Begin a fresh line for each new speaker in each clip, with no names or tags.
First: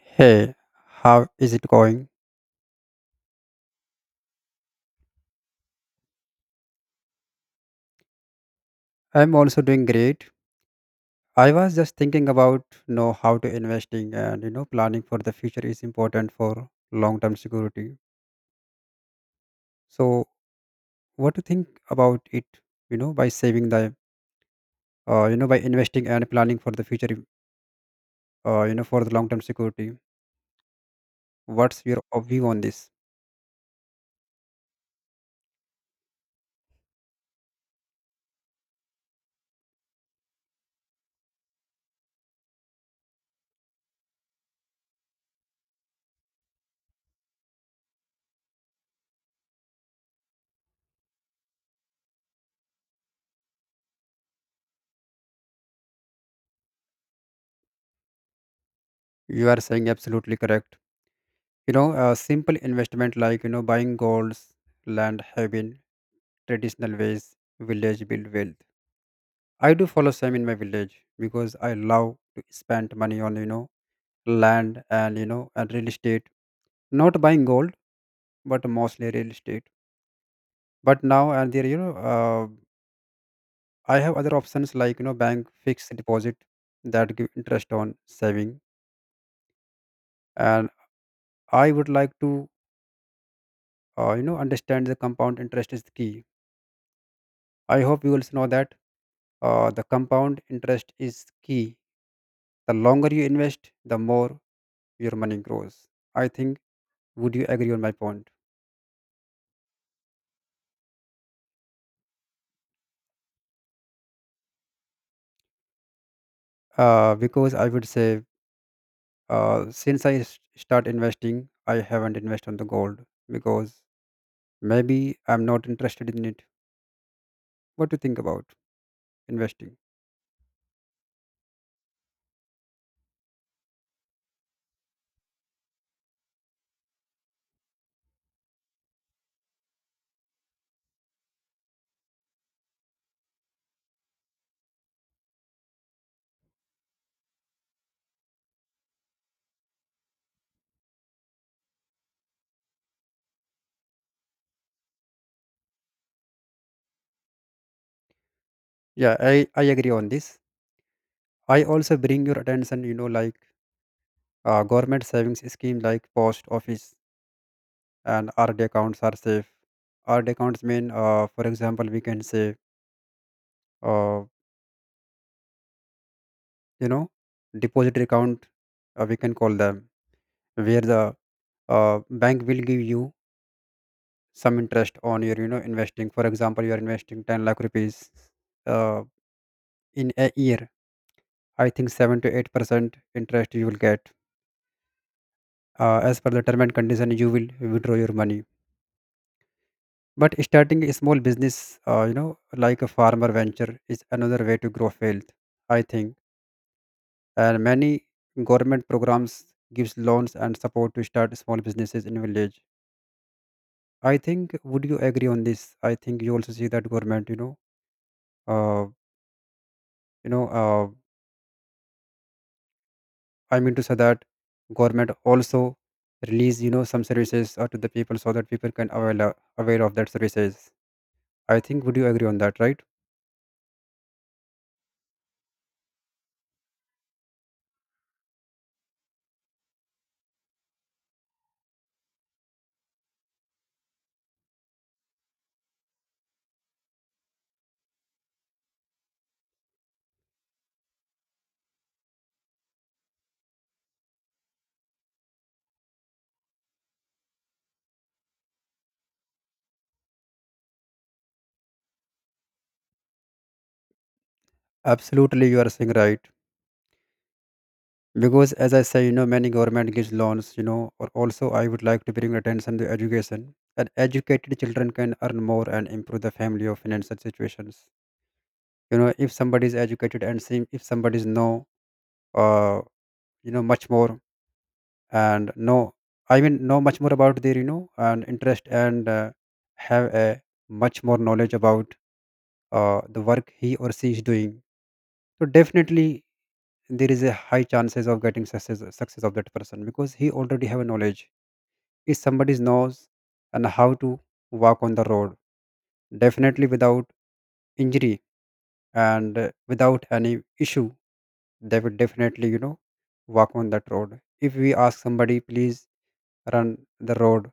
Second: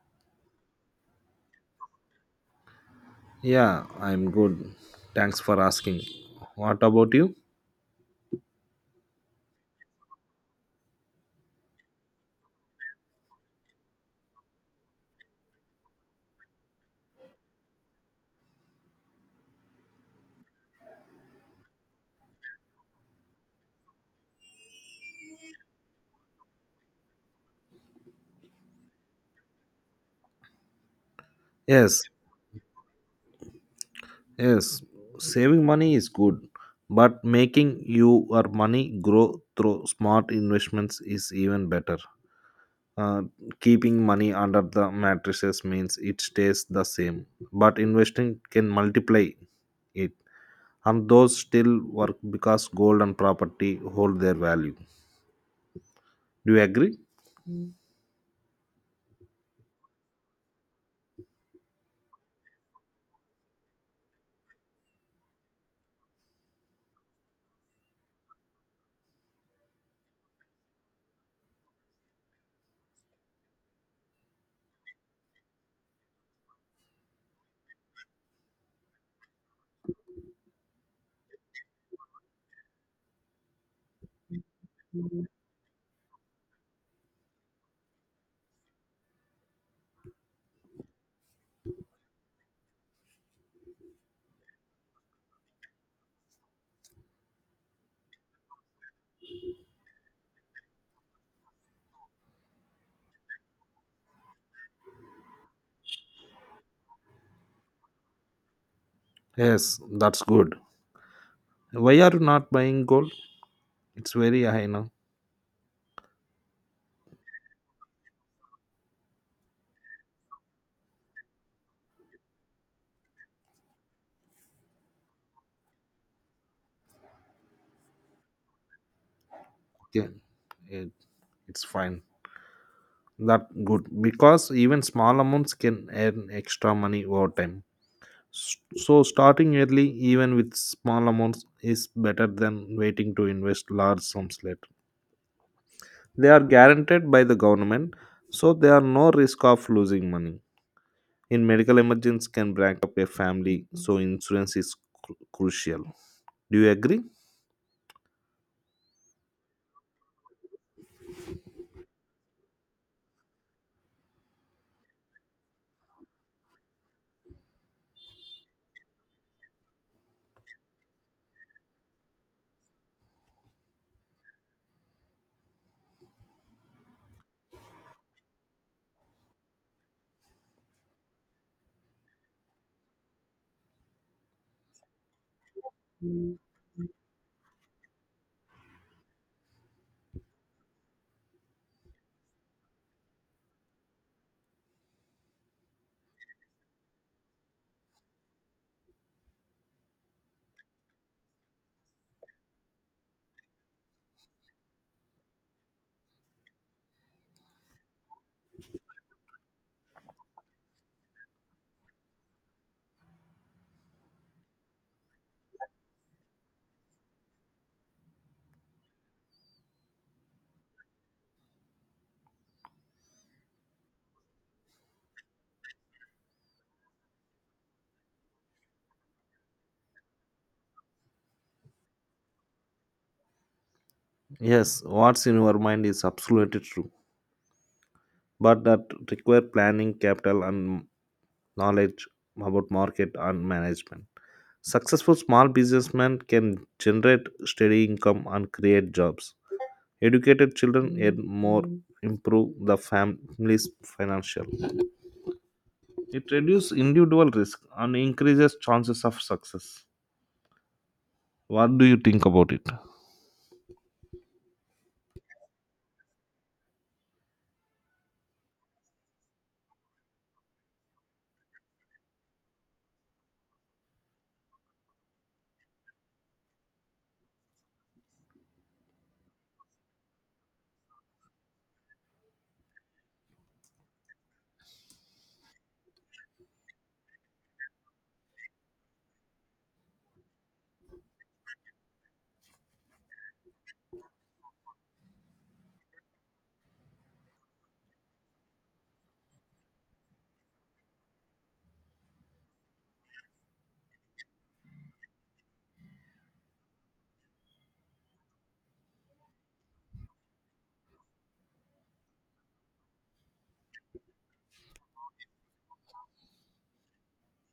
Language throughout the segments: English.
Hey, how is it going?
Yeah, I'm good. Thanks for asking. What about you?
I'm also doing great. I was just thinking about know how to investing and planning for the future is important for long-term security. So, what do you think about it? By saving the by investing and planning for the future, for the long-term security. What's
Yes,
your view on this?
yes. Saving money is good, but making your money grow through smart investments is even better. Uh, Keeping money under the mattresses means it stays the same, but investing can multiply it, and those still work because gold and property hold their value. Do you agree?
You are saying absolutely correct. A simple investment like buying golds, land, having traditional ways, village build wealth. I do follow Sam in my village because I love to spend money on land and you know and real estate. Not buying gold, but mostly real estate. But now and there, I have other options like bank fixed deposit that give interest on saving, and I would like to understand the compound interest is the key. I hope you also know that the compound interest is key. The longer you invest, the more your money grows. I think. Would you agree on my point?
Yes, that's good. Why are you not buying gold? It's very high now.
Because I would say since I start investing, I haven't invested on the gold because maybe I'm not interested in it. What do you think about investing?
Yeah, it, it's fine, that good, because even small amounts can earn extra money over time. S- so starting early even with small amounts is better than waiting to invest large sums later. They are guaranteed by the government, so there are no risk of losing money. In medical emergencies can break up a family, so insurance is crucial. Do you agree?
Yeah, I agree on this. I also bring your attention, like government savings scheme like post office and RD accounts are safe. RD accounts mean, for example, we can say, uh, you know, deposit account, we can call them, where the bank will give you some interest on your investing. For example, you are investing 10 lakh rupees uh, in a year. I think 7 to 8% interest you will get, as per the term and condition you will withdraw your money. But starting a small business, uh, you know like a farmer venture, is another way to grow wealth, I think. And many government programs gives loans and support to start small businesses in village, I think. Would you agree on this? I think you also see that government uh, you know, uh, I mean to say that government also release some services to the people so that people can avail aware of that services. I think, would you agree on that, right?
Yes, what's in your mind is absolutely true, but that require planning, capital, and knowledge about market and management. Successful small businessmen can generate steady income and create jobs. Educated children earn more, improve the family's financial. It reduces individual risk and increases chances of success. What do you think about it?
Absolutely, you are saying right. Because as I say, many government gives loans, or also I would like to bring attention to education. And educated children can earn more and improve the family or financial situations. If somebody is educated and seem if somebody is know, uh much more and know, I mean, know much more about their and interest and have a much more knowledge about the work he or she is doing, so definitely there is a high chances of getting success of that person because he already have a knowledge. If somebody knows and how to walk on the road, definitely without injury and without any issue, they will definitely walk on that road. If we ask somebody please run the road,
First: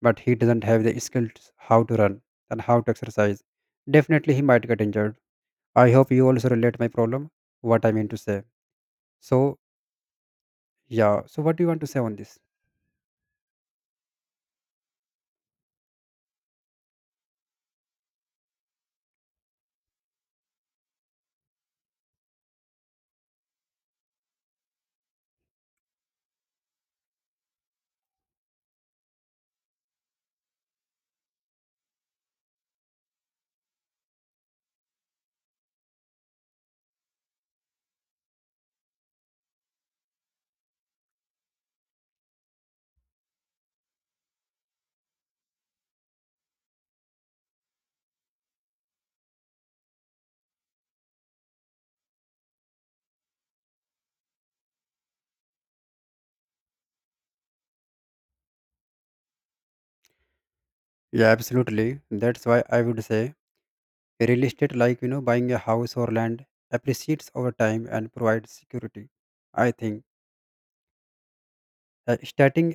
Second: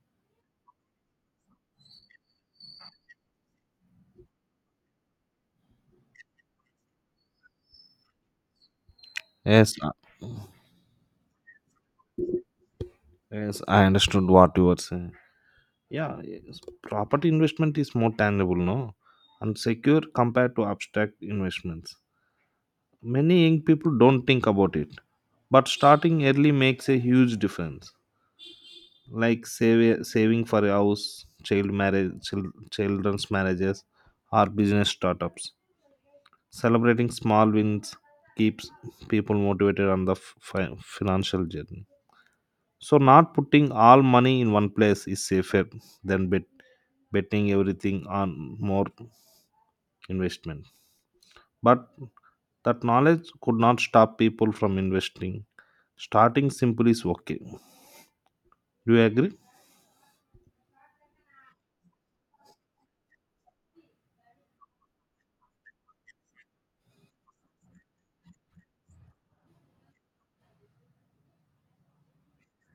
but he doesn't have the skills how to run and how to exercise. Definitely, he might get injured. I hope you also relate my problem, what I mean to say. So,
Yes, uh,
yeah, so what do you want to say on this?
yes, I understood what you were saying. Yeah, yes, property investment is more tangible, no, and secure compared to abstract investments. Many young people don't think about it, but starting early makes a huge difference. Like saving for a house, child marriage, children's marriages, or business startups. Celebrating small wins keeps people motivated on the financial journey. So, not putting all money in one place is safer than betting everything on more investment. But that knowledge could not stop people from investing. Starting simple is okay. Do you agree?
Yeah, absolutely. That's why I would say real estate, like buying a house or land, appreciates over time and provides security. I think starting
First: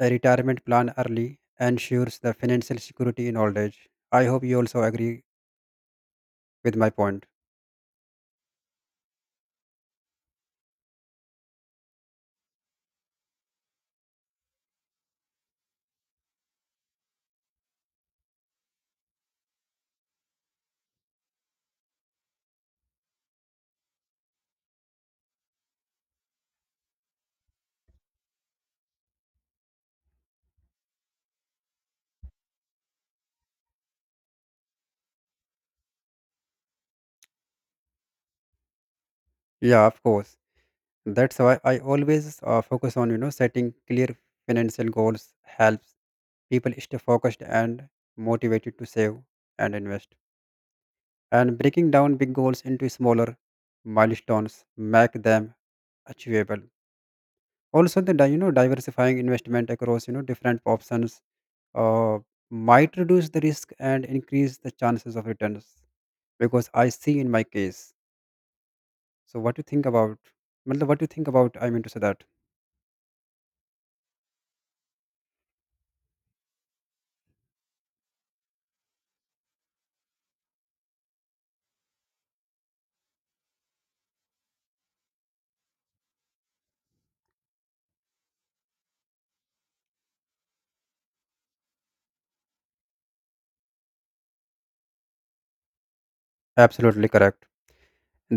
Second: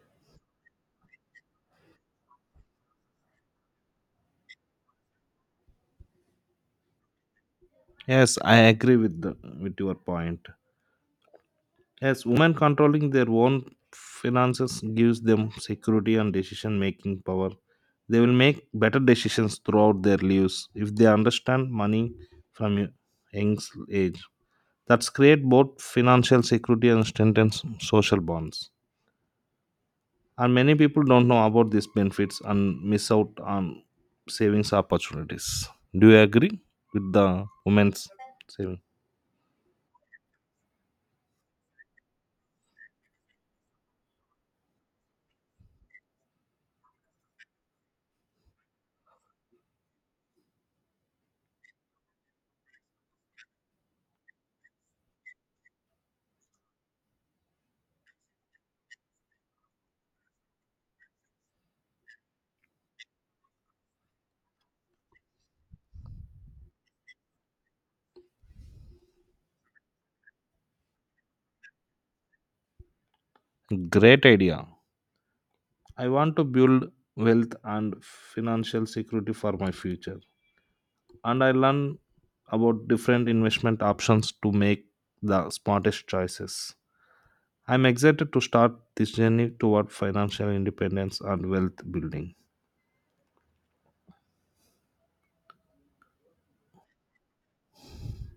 a retirement plan early ensures the financial security in old age. I hope you also agree with my point.
Yes, I agree with the with your point. Yes, women controlling their own finances gives them security and decision making power. They will make better decisions throughout their lives if they understand money from a young age. That's create both financial security and strengthens social bonds. And many people don't know about these benefits and miss out on savings opportunities. Do you agree with the women's saving?
Yeah, of course. That's why I always focus on setting clear financial goals helps people stay focused and motivated to save and invest, and breaking down big goals into smaller milestones make them achievable. Also the diversifying investment across different options uh, might reduce the risk and increase the chances of returns, because I see in my case. So what do you think about मतलब what do you think about, I mean to say that.
Great idea. I want to build wealth and financial security for my future. And I learn about different investment options to make the smartest choices. I'm excited to start this journey toward financial independence and wealth building.
Absolutely correct.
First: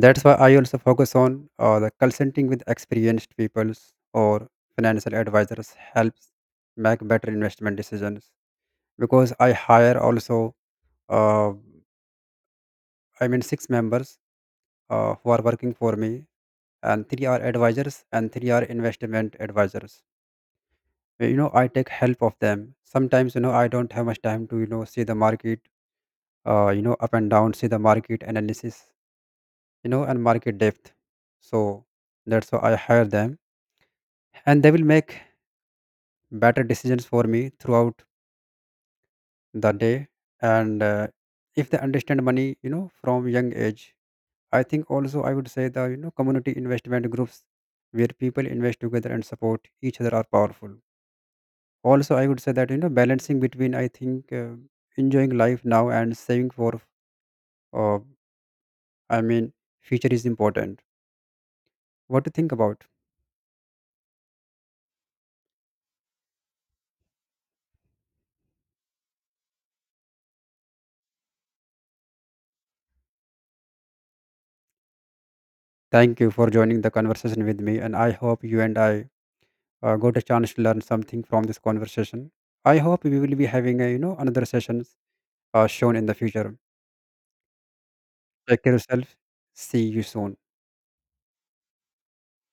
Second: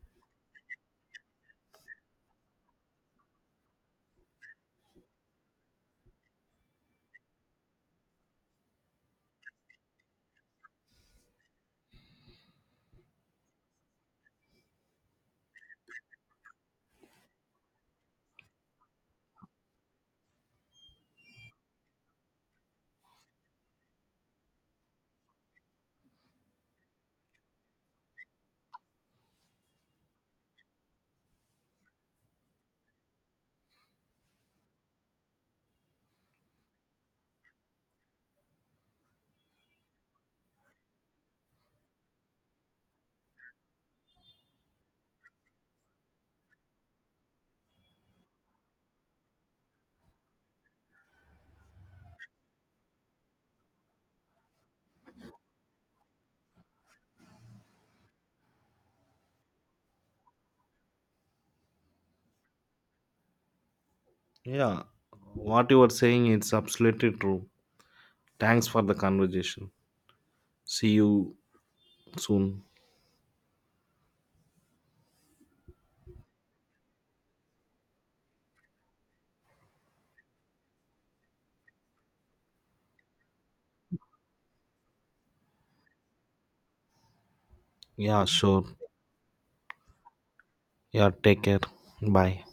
That's why I also focus on the consulting with experienced peoples or financial advisors helps make better investment decisions. Because I hire also, uh, I mean, six members who are working for me, and three are advisors and three are investment advisors. You know I take help of them. Sometimes I don't have much time to see the market up and down, see the market analysis, and market depth. So that's why I hire them, and they will make better decisions for me throughout the day. And if they understand money from young age, I think also I would say the community investment groups where people invest together and support each other are powerful. Also I would say that balancing between, I think, enjoying life now and saving for, uh, I mean, future is important. What do you think about?
Yeah, what you are saying is absolutely true. Thanks for the conversation. See you soon.
Thank you for joining the conversation with me, and I hope you and I got a chance to learn something from this conversation. I hope we will be having a another sessions shown in the future.
Yeah, sure.
Take care yourself. See you soon.
Yeah, take care. Bye.